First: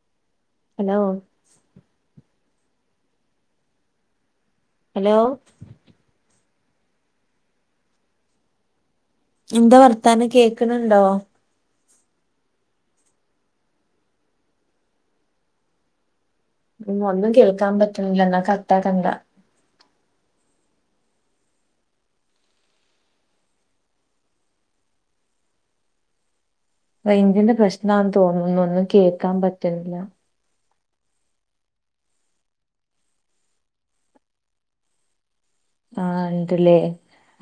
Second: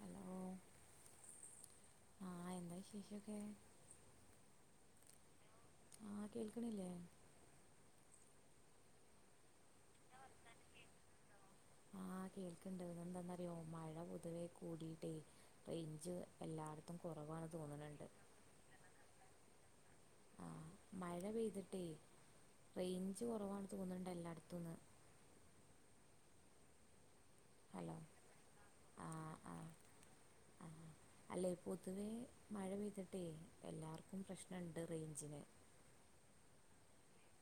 Hello hello ആഹ് എന്താ ശേഷൊക്കെ [inaudible] hello [inaudible] എന്താ വർത്താനം കേക്കണണ്ടോ അകേൾക്കുന്നുണ്ട് പിന്നെ എന്നറിയോ മഴ പൊതുപെ കൂട്ടീട്ടെ റെയ്ഞ്ച് ഉ ഒന്നും കേൾക്കാൻ പറ്റുന്നില്ല എന്ന കട്ടാക്കണ്ട മഴ പെയ്തിട്ടേ റേഞ്ച് കൊറവാണെന്ന്തോന്നണ്ട എല്ലായിടത്തുന്ന് റെയിഞ്ചിന്റെ ഹലോ പ്രശ്നാന്ന് േതാന്നുന്നു ഒന്നുംകേക്കാൻ ആഹ് ആഹ് പറ്റുന്നില്ല [unintelligible] [unintelligible] ആഹ ഉണ്ടല്ലേ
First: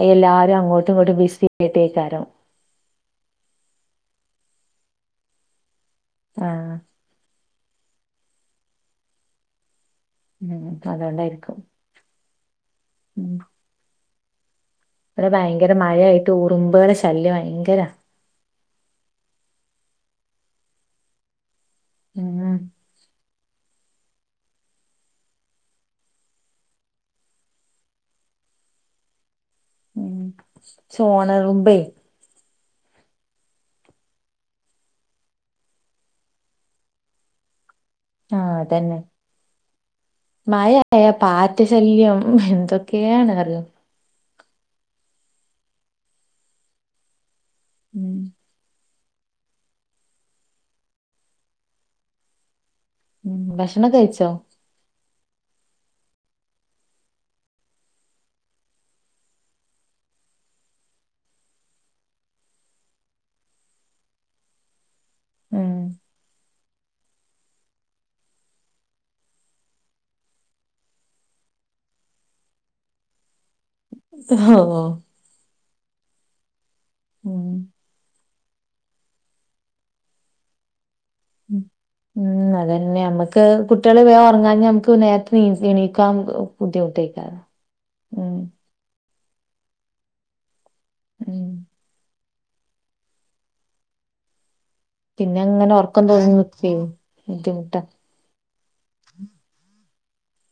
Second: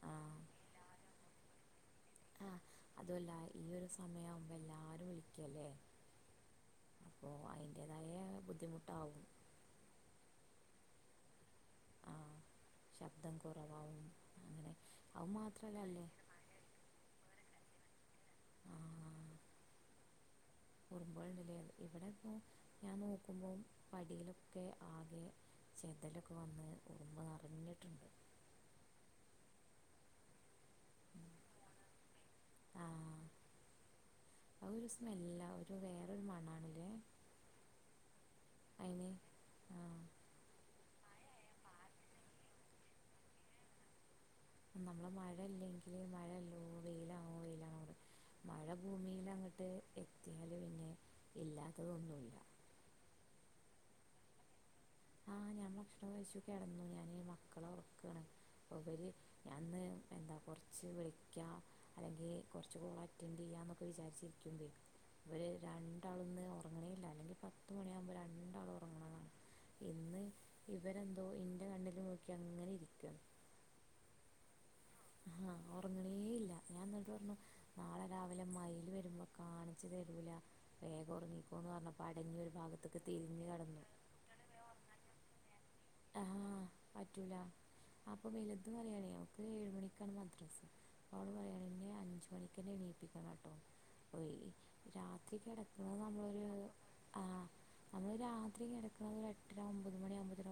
അ എല്ലാരും അങ്ങോട്ടും ഇങ്ങോട്ടും ബിസി ആയിട്ടേ [unintelligible] അതല്ല ഈ ഒരു സമയവുമ്പോ എല്ലാരും വിളിക്കല്ലേ ആ അതിൻറേതായ ബുദ്ധിമുട്ടാവും അതുകൊണ്ടായിരിക്കും ആ ശബ്ദം കുറവാവുംവും [unintelligible] അവടെ ഭയങ്കര മഴയായിട്ട് ഉറുമ്പുകള് ആ കുറുമ്പോൾണ്ടല്ലേ ഇവിടെപ്പോ ഉം ഞാൻ നോ [unintelligible] പടിയിലൊക്കെ ആകെ ചെതലൊക്കെ വന്ന് ഉറുമ്പ് നിറഞ്ഞിട്ടുണ്ട് [unintelligible] ചോണനുറുമ്പ ആ അത ഒരു സ്മെല്ലാ ഒരു വേറരു മണ്ണാണല്ലേ ആ അത് തന്നെ ആ മഴ അയാൾ പാറ്റ ശല്യം എന്തൊക്കെയാണ് അറിയാം നമ്മളെ മഴയില്ലെങ്കില് മഴല്ലോ വെയിലാണോ വെയില ഉം ഭൂമിയിൽ അങ്ങട്ട് എത്തിയാല് പിന്നെ ഇല്ലാത്തതൊന്നുല്ല ഉം ഭക്ഷണം കഴിച്ചോ ആ ഞ എല്ല ഭക്ഷണം കഴിച്ചു കിടന്നു ഞാന് മക്കളെ ഒറക്കാണ് ഇവര് ഞാന്ന് എന്താ പൊ ച്ച് വിളിക്കാം അല്ലെങ്കി കുറച്ച് കോൾ അറ്റൻഡ്യ്യാം എന്നൊക്കെ വിചാരിച്ചിരിക്ക്ൻ ഇവര് ഉം രണ്ടാളുന്ന് ഒറങ്ങണേല്ല അല്ലെങ്കിൽ പത്ത്മണിയകുമ്പ രണ്ടാളും ഒറങ്ങണതാണ് ഇന്ന് ഇവരെന്തോ ഇന്റെ കണ്ണില് നോക്കി അങ്ങനെ ഇരിക്ക ഹോ ഞാൻന്നിട്ട് പറഞ്ഞു ഉം നാളെ രാവിലെ മയില് വരുമ്പോ കാണിച്ച് തരൂല വേഗം ഉ ഉറങ്ങിക്കോന്ന് പറഞ്ഞപ്പോ അടങ്ങി ഉം ഒരു ഭാഗത്തേക്ക് അതന്നെ മ്മക്ക് തിരിഞ്ഞ് കിടന്നു കുട്ടിള് വേ ഒറങ്ങാഞാ നമുക്ക് നേര്തെ നീ എണീ ആഹ് പറ്റൂല അപ്പൊ [unintelligible] വലുത് പറയണേ അവക്ക് ഏഴ് മണിക്കാണ് മദ്രസ് അവള് ഉം വരണങ്കിൽ അഞ്ച് മണി പിന്നെ എണീപ്പിക്കണോട്ടോ പിന്നെ അങ്ങനെ ഒറക്കം തൂങ്ങിനിക്കേ ആഹ് ബുദ്ധിമുട്ട് നമ്മള് രാത്രി കെടക്ക്‌ണത് ഒരു എട്ടര ഒമ്പത് മണിവുമ്പോ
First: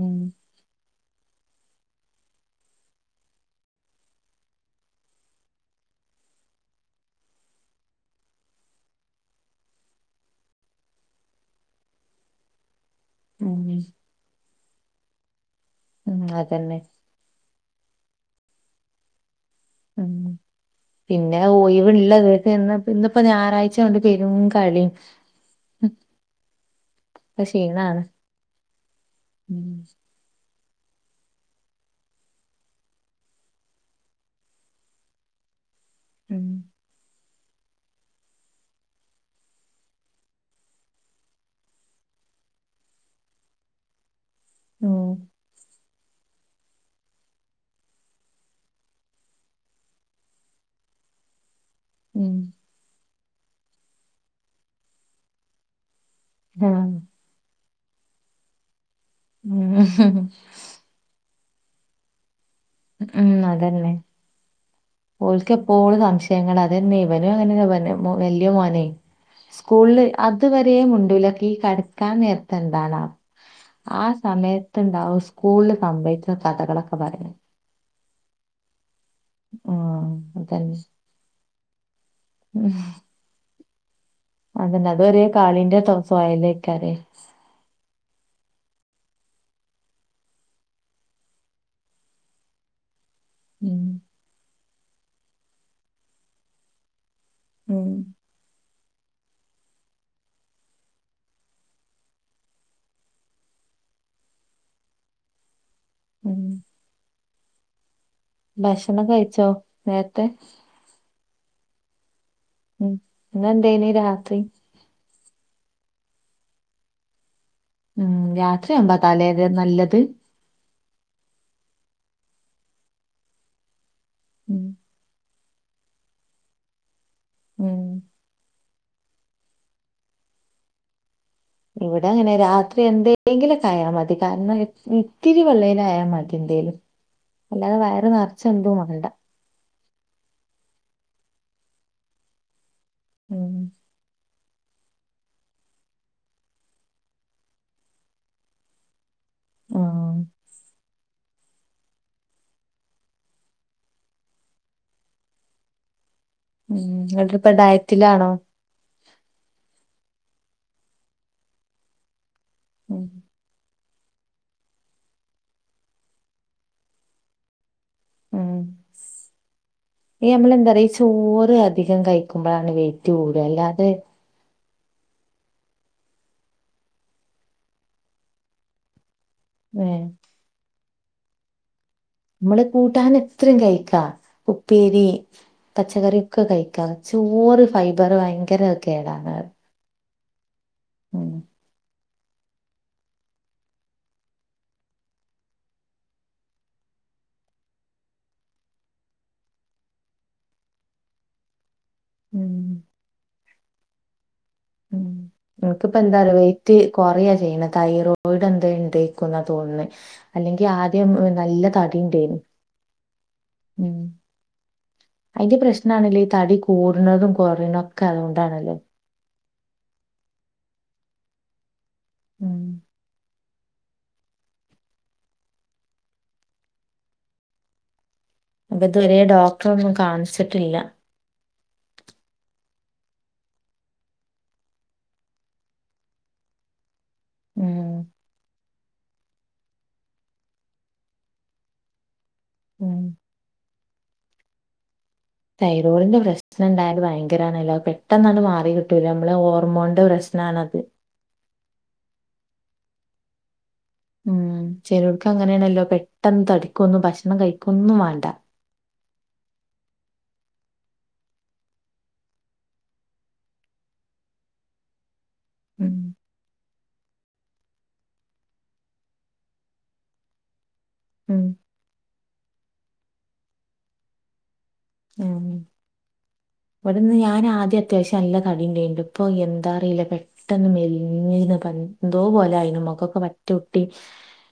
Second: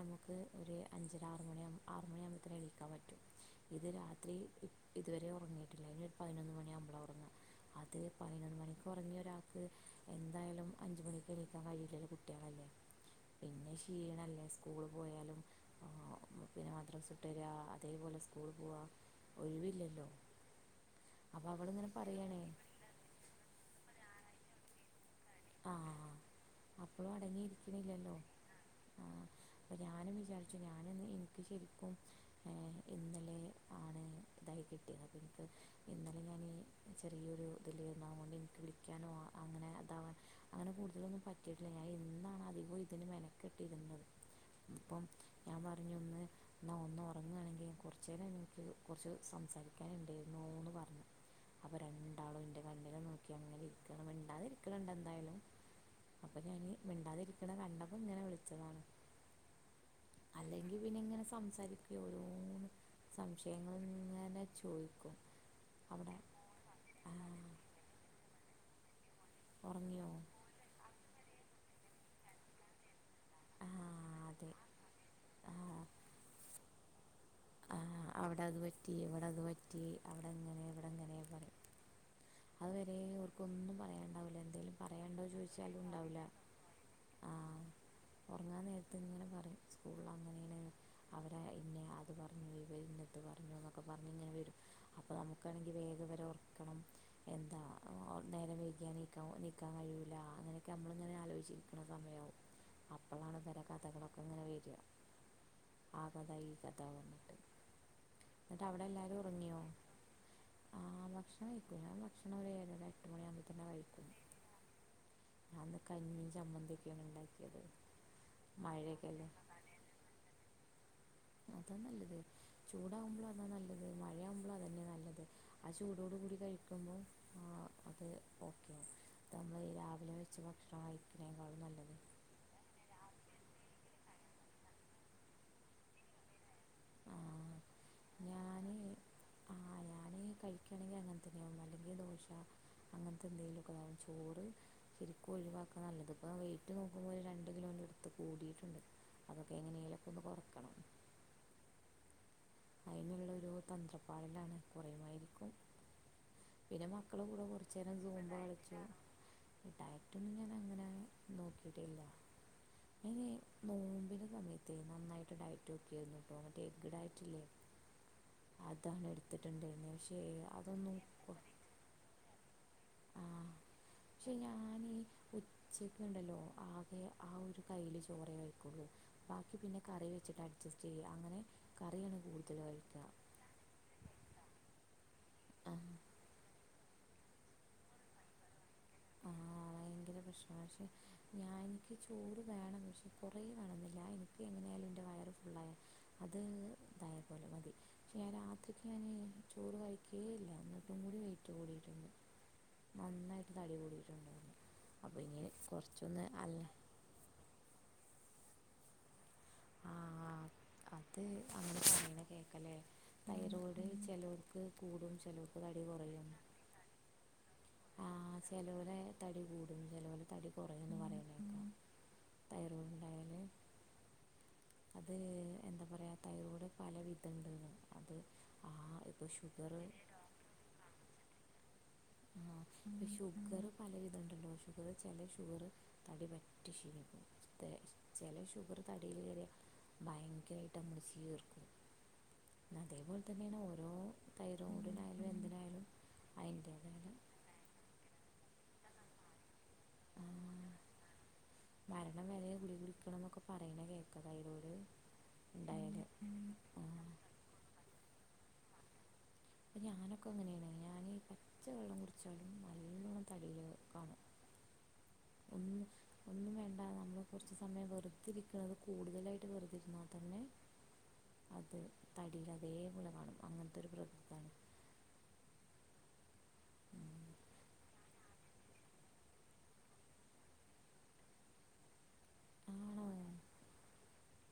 ഉം ഒര് അഞ്ചര ആറ് മണി ആറ്മണി ആകുമ്പഴത്തിന് എണീക്കാൻ പറ്റും ഇത് രാത്രി ഇതുവരെ ഒറങ്ങിയിട്ടില്ല ഒര് പതിനൊന്ന് മണിയാവുമ്പള ഒറങ്ങ അത് പതിനൊന്ന് മണിക്ക് ഒറങ്ങിയ ഒരാക്ക് എന്തായാലും അഞ്ച് മണിക്ക് എണീക്കാൻ കഴിയില്ലല്ലോ കുട്ടിളല്ലേ ഉം പിന്നെ ക്ഷീണല്ലേ സ്കൂള് പോയാലും ഉം പിന്നെ അതന്നെ മദ്രസട്ടര അതേപോലെ സ്കൂൾ പോവാ ഉ പിന്നെ അപ്പോൾ അവളിങ്ങനെ പറയുകയാണേ ഒയിവ്ള്ളദിവസ ഇന്നിപ്പോ ഞായറാഴ്ച യാണ്ട് പെരും കളീം ആ അപ്പളും ഇപ്പൊ ക്ഷീണാണ് അടങ്ങിയിരിക്ക്‌ണില്ലല്ലോ ആ ഉം അപ്പൊ ഞാനും വിചാരിച്ചു ഞാനൊന്ന് [unintelligible] ഏ ഇന്നലെ ആണ് [unintelligible] ഉം ചെറിയൊരു ഇതിലേന്നു അതോണ്ട് ഇൻക് വിളിക്കാനോ അങ്ങനെതാവാൻ അങ്ങനെ കൂടുതലൊന്നും പറ്റിയിട്ടില്ല ഞാൻ ഇന്നാണ് അധികവും ഇതിന് മെനക്കെട്ടിരുന്നത് അപ്പം ഉം ഞാൻ പറഞ്ഞൊന്ന് ന്നാ ഒന്ന് ഒറങ്ങാണെങ്കിൽ കൊറച്ചേര ഇൻക്ക് കൊറച്ച് സംസാരിക്കാനുണ്ടേര്ന്നുന്ന് പറഞ്ഞു അപ്പ ഉം രണ്ടാളു ഇന്റെ കണ്ടിലു നോക്കി അങ്ങനെ ഇരിക്കാണ് മിണ്ടാത് ഇരിക്കണ് ന്ത അപ്പൊ ഞാന് ആഹ് മിണ്ടാതിരിക്കണ കണ്ടപ്പോ ഇങ്ങനെ വിളിച്ചതാണ് ഉം സാരിക്കെ ഓരോന്ന് സംശയങ്ങള് ഇങ്ങനെ ചോയ്‌ക്കും ഓൽകെപ്പോളും സംശയങ്ങളാ അതെന്നെ ഇവനും അങ്ങൻതന്നേ വല്യയ മോനെ സ്കൂൾ ഉറങ്ങിയോ അതുവരെ മുണ്ടൂല ഇ കടക്കാൻ നേരത്തെഎന്താണാ ആ അതെ സമയത്ത്ണ്ടാവും ആ സ്കൂൾല് സംഭവിച്ച കഥകളൊക്കെ പറയാൻ ആ, അവിടെ അതു പറ്റി ഇവിടെ അതു പറ്റി ആഹ് അവിടെങ്ങനെ അതന്നെ ഇവിടെങ്ങനെ പറയും അഹ് ഉം വരെ ഓൽക് ഒന്നും പ അതന്നെ അത് ഒര് കളിന്റെ ഉണ്ടാവില്ല സൊഹലേയ്‌ക്കാരെ ഒറങ്ങാൻ നേരത്ത് ഇങ്ങനെ പറിം സ്കൂൾ അങ്ങനെണ് അവര ഇന്ന അ പറഞ് ഇവര്ന്നത്ത് പറഞ്ഞുന്നൊക്കെ ഉം പറഞ്ഞിങ്ങനെ വരും അപ്പൊ നമുക്കാണെങ്കി വേഗവരെ ഒറക്കണം എന്താ ഉം നേരവൈ കെയാ നീക്ക നീക്കാ കയൂല അങ്ങനെയൊക്കെ മ്മളിങ്ങനെ ആലോചിച്ചിരിക്കണ സമയാവും അപ്പളാണ് ഇവരെ കഥകളൊക്കെങ്ങനെ വര ആ കഥ ഉം ഈ കഥ വന്നിട്ട് എന്നിട്ട് അവിടെ ഭക്ഷണം എല്ലാവരും കഴിച്ചോ നേര്ത്തെ ഞാ കഴിക്കും ഞാ ഉം ഇന്നെന്തേനി രാത്രി ഞാന്ന് കഞ്ഞീ ചമ്മന്തിയൊക്കേണ് ണ്ടാക്കി ഉം രാത്രിയാവുമ്പോ അതാലേ ഇല്ലേ നല്ലത് അതാ നല്ലത് ചൂടാവുമ്പളും അതാ നല്ലത് മയ് ഉം ആ ചൂടോട് കൂടി കഴിക്കുമ്പോ ഉം അതെ തമ്മൾ രാവിലെ വെച്ചഭക്ഷണം കഴിക്ക്ണത്തിന്ന് കുഴപ്പംഉ ഇവിടെ അങ്ങനെ രാത്രി എന്തെങ്കിലൊക്കെ ആയാൽ മതി കാരണം ഇൻ ഇത്തിരി വെള്ളയേലും ആയാൽ മതി എന്തേലും. അല്ലാതെ വയറ് നിറച്ച് എന്തും വേണ്ട. ങ്കിൽ കഴിക്കായാണെങ്കിൽ അങ്ങനത്തന്നെയാവും അല്ലെങ്കിൽ ദോശ അങ്ങനത്തെ ഉം എന്തെങ്കലുമൊക്കെയാകും ചോറ്- ശരിക്കും ഒഴിവാക്കാ നല്ലത് ഇപ്പൊ വെയിറ്റ് നോക്കുമ്പോ ഒരു രണ്ട് കിലോൻ്റെടുത്ത് കൂടി ട്ട്ണ്ട്. അതൊക്കെ ആഹ് എങ്ങനേലൊക്കൊന്ന് കൊറക്കണം. അയ്നുള്ളൊരു തന്ത്രപാടിലാണ് കുറയുമായിരിക്കും. ഉം പിന്നെ മക്കള കൂടെ എന്നിട്ടിപ്പ കൊറചേരം സൂമ്പ ഡയറ്റിലാണോ? കളിച്ചു മുട്ടായി ട്ടും ഞാൻ അങ്ങനെ നോക്കിട്ടില്ല. ഉം. നോമ്പിന് സമയത്തെ നന്നായിട്ട് ഡയറ്റ് ഓക്കിയിരുന്നു ട്ടോ ഇന്നട്ടെ ഡയറ്റ്ല്ലെ ഉം അതാണ് എടുത്തിട്ടുണ്ട് ഇന്നു. പക്ഷേ ഈ അതൊന്നും ഇപ്പൊ. താണ് വൈറ്റ് കൂട അല്ലാതെ. ഞാനീ ഉച്ചക്ക് ഇണ്ടല്ലോ ആകെ ആ ഒരു കയ്ല് ചോറേ കഴിക്കൊള്ളു. ബാക്കി പിന്നെ ഏഹ് കറി വെച്ചിട്ട് അഡ്ജസ്റ്റ് ചെയ്യ അങ്ങനെ. കറിയാണ് കൂടുതൽ അമ്മള് കഴിക്കുക കൂട്ടാൻ എത്രിം കഴിക്കാ ഉപ്പേ രി ആ, പച്ചകറിയൊക്കെ കഴിക്കാ ചോറ് ഫൈബർ ഭയങ്കര കേടാണ്. പക്ഷെ ഉം ഞാനിക്ക് ചോറ് വേണം പക്ഷേ കൊറേ വേണമെന്നില്ല എനിക്ക് എങ്ങനായാലും എൻ്റെ വയറ് ഫുള്ളായ അത്. തായേപോലെ മതി പക്ഷേ ഞാൻ രാത്രിക്ക് ഞാൻ ചോറ് കഴിക്കേയില്ല എന്നിട്ടും കൂടി വൈറ്റ് കൂടി. ഉം നന്നായിട്ട് തടി കൂടിട്ടുണ്ടായിരുന്നു. മ്മ് ന്ക്ക്പ്പോന്താ അറിയോ വൈറ്റ് കൊറയാ ചെയ്ണ് തൈറോ ഡ് എന്തേണ്ടെക്കുമ്ന്ന തോന്നുന്നെ ആ അല്ലെങ്കി ആദ്യം അത് നല്ല അങ്ങനെ തടി ഇണ്ടേനു പറിണ്കേക്കലെ തൈറോയ്ഡ് ചേലോൽക്ക് കൂടും ചേലോൽക്ക് പ്രശ്നണാണല്ലേ ഈ തടി കൂട്ണതും കൊറയുണൊക്കെ അതൊണ്ടണലൊ. മ്മ് ചേലോല തടി കുറയുന്ന് പറിണേക്ക. ഉം. അത് എന്താ പറയ തൈറോയ്ഡ് പല വിധണ്ട് ന്ന് അത്. ആ അപ്പൊ ഇത് വരേ ഇപ്പോൾ ഷുഗർ ഡോക്ടറൊന്നു കാണിച്ചിട്ടില്ല. ഷുഗർ പല വിധ ണ്ട് ട്ടോ ഷുഗർ ചില ഷുഗർ തടി പറ്റി ശു തെ ഉം ചെല ശുഗർ. തടിൽ കേറിയ ഭയങ്കരായിട്ട് നമ്മൾ ചീർക്കും ഉം അതെപ്പോല്തന്നെണ് ഓ ഓ തൈറോയ്ഡിന തൈറോഡിന്റെ പ്രശ്ണം ഉണ്ടായാല് ഭയങ്കരാണലൊ പെട്ടെന്നത് മാറി കിട്ടൂല നമ്മളെ ഓ മോൻന്റെ പ്രശ്നാണത്. വിളിക്കണന്നൊക്കെ പർ ഉം ചെലൊർക്ക് അങ്ങനെണല്ലോ ഉണ്ടായാൽ പെട്ടെന്ന് തടിക്കൊന്നും ഭക്ഷണം കഴിക്കൊന്നും വാണ്ട. അപ്പ ഞാനൊക്കെ അങ്ങനെണ് ഞാൻ പച്ച വെള്ളം കുടിച്ചലും നല്ലോണ്ണം തടികേ കാണും. ഒന്നും ഉം. ഒന്നും വേണ്ട നമ്മളെകുറിച്ച് സമയം വെറുത്തിരിക്കുന്നത് കൂടുതലായിട്ട് വെറുതിരുന്നാൽ തന്നെ. ഉം അത് തടീൽ അതേപോലെ കാണും അങ്ങൻത്തെ ഒരു പ്രകൃ താണ്. ആഹ്. ഇവിടെന്ന് ഞാൻ ആദ്യം അത്യാവശ്യം നല്ല തടിണ്ടുണ്ട് ഇപ്പൊ എന്താ അറിയില്ല പെട്ടെന്ന് മെലിഞ്ഞിരുന്ന് എന്തോ പോലെയി ആണോ നമ്മക്കൊക്കെ മറ്റ കുട്ടി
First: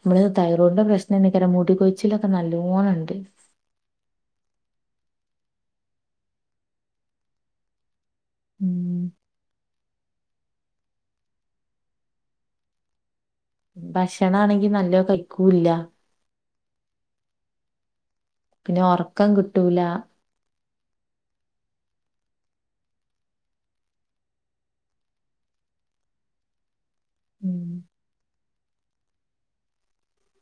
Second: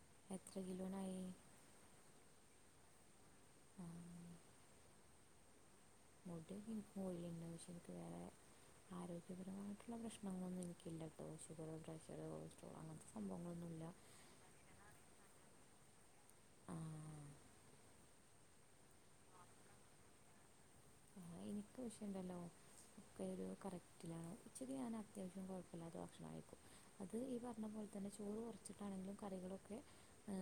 നമ്മള് എത്ര തൈറോയിഡിന്റെ പ്രശ്നം കിലോനായി തന്നക്ക മുട കൊയ്ച്ചിലൊക്കെ നല്ലോണണ്ട് ആ, [unintelligible] ഉല്ല ഉം പ്രശ്നങ്ങളൊന്നും എനിക്കില്ല കേട്ടോ ഷുഗർ പ്രഷറ്റ്റോ അങ്ങനെ ഭക്ഷണ ആണെങ്കി നല്ലോ കഴിക്കൂല്ല ആഹ പിന്നെ ഒറക്കം കിട്ടൂല ആ എനിക്ക് വിഷയല്ലല്ലോ ഒക്കെ ഒരു കറക്റ്റിലാണ് ഉച്ചക്ക് ഞാൻ അത്യാവശ്യം കൊഴപ്പമില്ലാത്ത ബക്ഷണം കയ്ക്കും അത് ഈ ഉം പറഞ്ഞ പോലെ തന്നെ ചോറ് [unintelligible] വച്ചിട്ടാണെങ്കിലും കറികളൊക്കെ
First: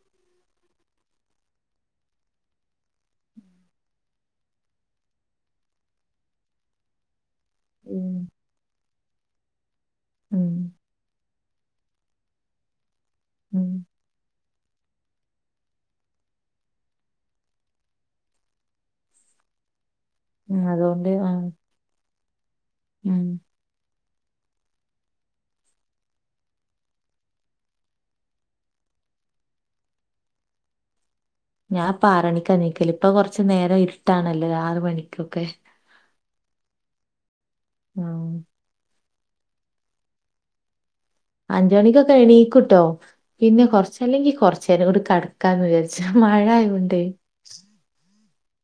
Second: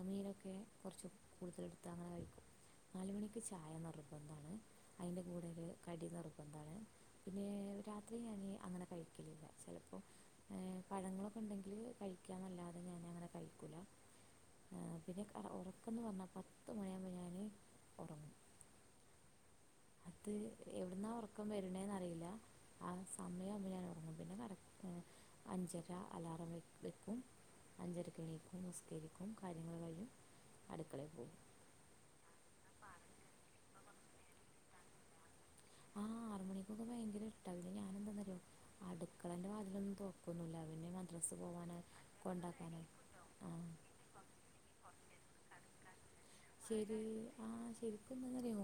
മീനൊക്കെ കുറച്ച് കൂടുതലെടുത്ത് അങ്ങനെ കഴിക്കും നാലുമണിക്ക് ചായന്ന്റക്കതാണ് അതിന്റെ കൂടുതൽ കടി നിർബന്ദാണ് പിന്നെ ഉം രാത്രി ഞാൻ അങ്ങനെ കഴിക്കലില്ല ചിലപ്പോൾ ഉം അപ്പോൾ പഴങ്ങളൊക്കെ ഉണ്ടെങ്കിൽ കഴിക്കാൻ നല്ലാതെ ഞാൻ ഉം ആ പിന്നെ ഉറക്കന്ന് പറഞ്ഞാ പത്ത മണിയാമ്പോ ഞാന് ഒറങ്ങും അത് ഉം അതുകൊണ്ട് എവിടുന്നാ ആ ഒറക്കം വരണേന്നറിയില്ല ആ ഉം സമയാവുമ്പോ ഞാൻ ഉറങ്ങും പിന്നെ കറക്റ്റ് അഞ്ചര അലാറം വ വെക്കും അഞ്ചരക്കിണിക്കും മുസ്കേരിക്കും കാര്യങ്ങൾ കഴും അടുക്കളയിൽ പോകും ഞാൻ ഇപ്പ ആറണിക്കാ നീക്കല ഇപ്പൊ കൊറച്ചു നേരം ഇരിട്ടാണല്ലോ ആറ് മണിക്കൊക്കെ ആ ആറ് മണിക്കൊക്കെ ആഹ അടുക്കളന്റെ വാതിലൊന്നും തൊർന്നിടുലാ അവെ- അഞ്ച മണിക്കൊക്കെ എണീക്കൂട്ടോ ആ പിന്നെ കുറച്ചല്ലെങ്കി കുറച്ചേര കൂടി കടക്കാന്ന് വിചാരിച്ചു മഴ ആയോണ്ടെ അറിയോ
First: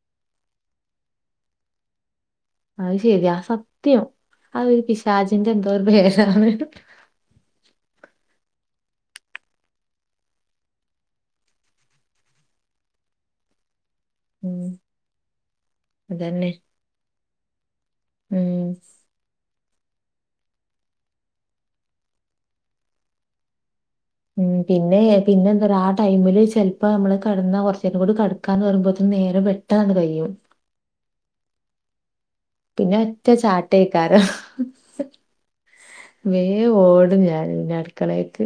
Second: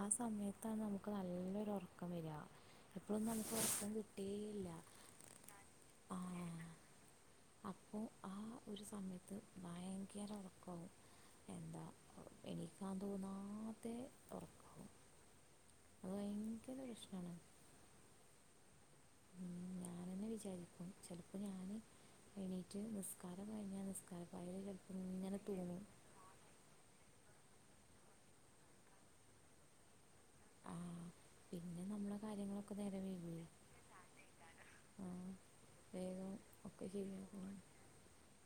ആ സമയത്താണ് നമുക്ക് നല്ലൊരു ഉറക്കം വരിക അത് ശെരി എപ്പോഴൊന്നും ആ നമുക്ക് ഉറക്കം സത്യം കിട്ടുകയേ അതൊ ഇല്ല ഒരു പിശാചിന്റെ എന്തോ ഒരു പേരാണ് ആ അപ്പോൾ ആ ഒരു സമയത്ത് ഭയങ്കര ഉറക്കവും എന്താ എനിക്കാ തോന്നാ ത്തെ ഉം ഉറക്കും അത് അതന്നെ ഭയങ്കര ഇഷ്ടമാണ് ഉം ഞാാനെന്നെ വിചാരിക്കും ചിലപ്പോൾ ഞാൻ എണീറ്റ് നിസ്കാരം കഴിഞ്ഞ ഉം പിന്നെ പിന്നെ എന്താ പറ ആ ടൈമില് ചിലപ്പോ നമ്മ കിടാ കുറച്ചേന കൂ കടക്കാന്ന് പറയുമ്പോഴന് നേരം പെട്ടെന്ന് കഴിയും ആ പിന്നെ നമ്മള പിന്നെ ഒറ്റ ചാട്ടയ്ക്കാരം ആ, വേഗം വേ ഒക്കെ ഓടുംഞാൻ ശരിയാക്കണം പിന്നെ അടുക്കളേക്ക്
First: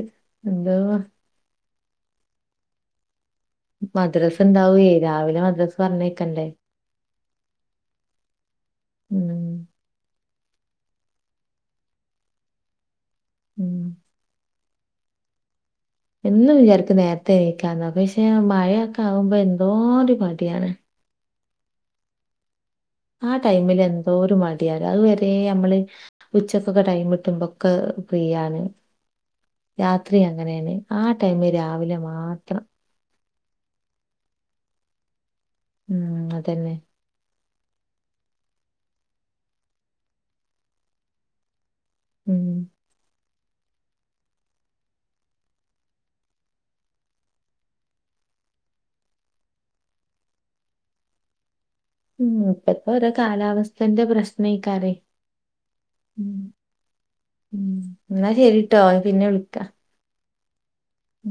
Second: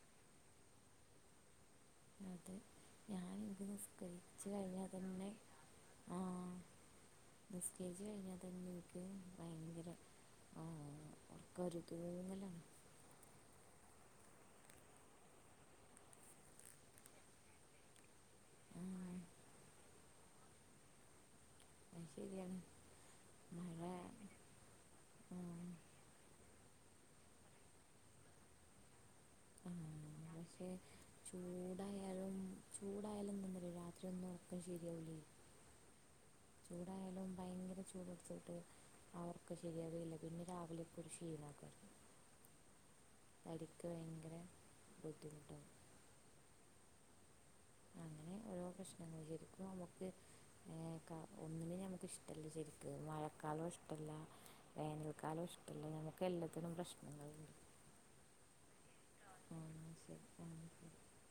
എന്താ അതെ ഞാൻ ഇന്റെ നിസ് മദ്രസ് ഉണ്ടാവേ രാവിലെ മദ്രസ്സ് ആ പറഞ്ഞേക്കണ്ടേ നിസ്കരിച്ച് കഴിഞ്ഞാൽ തന്നെ എനിക്ക് ഉം ഭയങ്കര ആഹ ഉറക്കരിക്കന്നല്ലാണ് ഉം എന്നും വിചാരിക്ക് നേരത്തെ നീക്കാന്ന പക്ഷെ ആ മഴയൊക്കെ ആകുമ്പോ എന്തോ ഒരു മടിയാണ് അ ശരിയാണ് ആ ടൈമിൽ മഴ എന്തോ ഒരു മടിയാല അതുവരെ ആ നമ്മള് ഉച്ച ഒക്കെ ടൈം കിട്ടുമ്പോൊക്കെ ഫീ ആണ് രാത്രി പക്ഷേ അങ്ങനെയാണ് ആ ടൈമില് രാവിലെ മാത്രം എന്നൽ രാത്രി ഒന്നും ഒർക്കം ശേരിയാവൂലേ ഉം അതന്നെ ചൂടായാലും ഭയങ്കര ചൂടെടുത്തിട്ടു അവർക്ക് ശരിയാവേയില്ല പിന്നെ രാവിലെ ഇപ്പോരു ക്ഷീണമാക്കുവാ ഉം അരിക്ക് ഭയങ്കര ബുദ്ധിമുട്ടാണ്. അങ്ങനെ ഓരോ പ്രശ്നങ്ങൾ ശരിക്കും നമുക്ക് ഏ ഒന്നിനു നമുക്ക് ഉം ഇഷ്ടല്ല ഇപ്പത്തെ ശരിക്കും ഓരോ മഴക്കാലോ കാലാവസ്ഥന്റെ ഇഷ്ടല്ല പ്രശ്നേക്കാരെ വേനൽക്കാലോ ഇഷ്ടല്ല നമുക്ക് ഉം എല്ലാത്തിനും പ്രശ്ന ഉം എന്നാ ശരിട്ടോ പിന്നെ വിളിക്ക. ആ ശരി ആ ശരി ഉം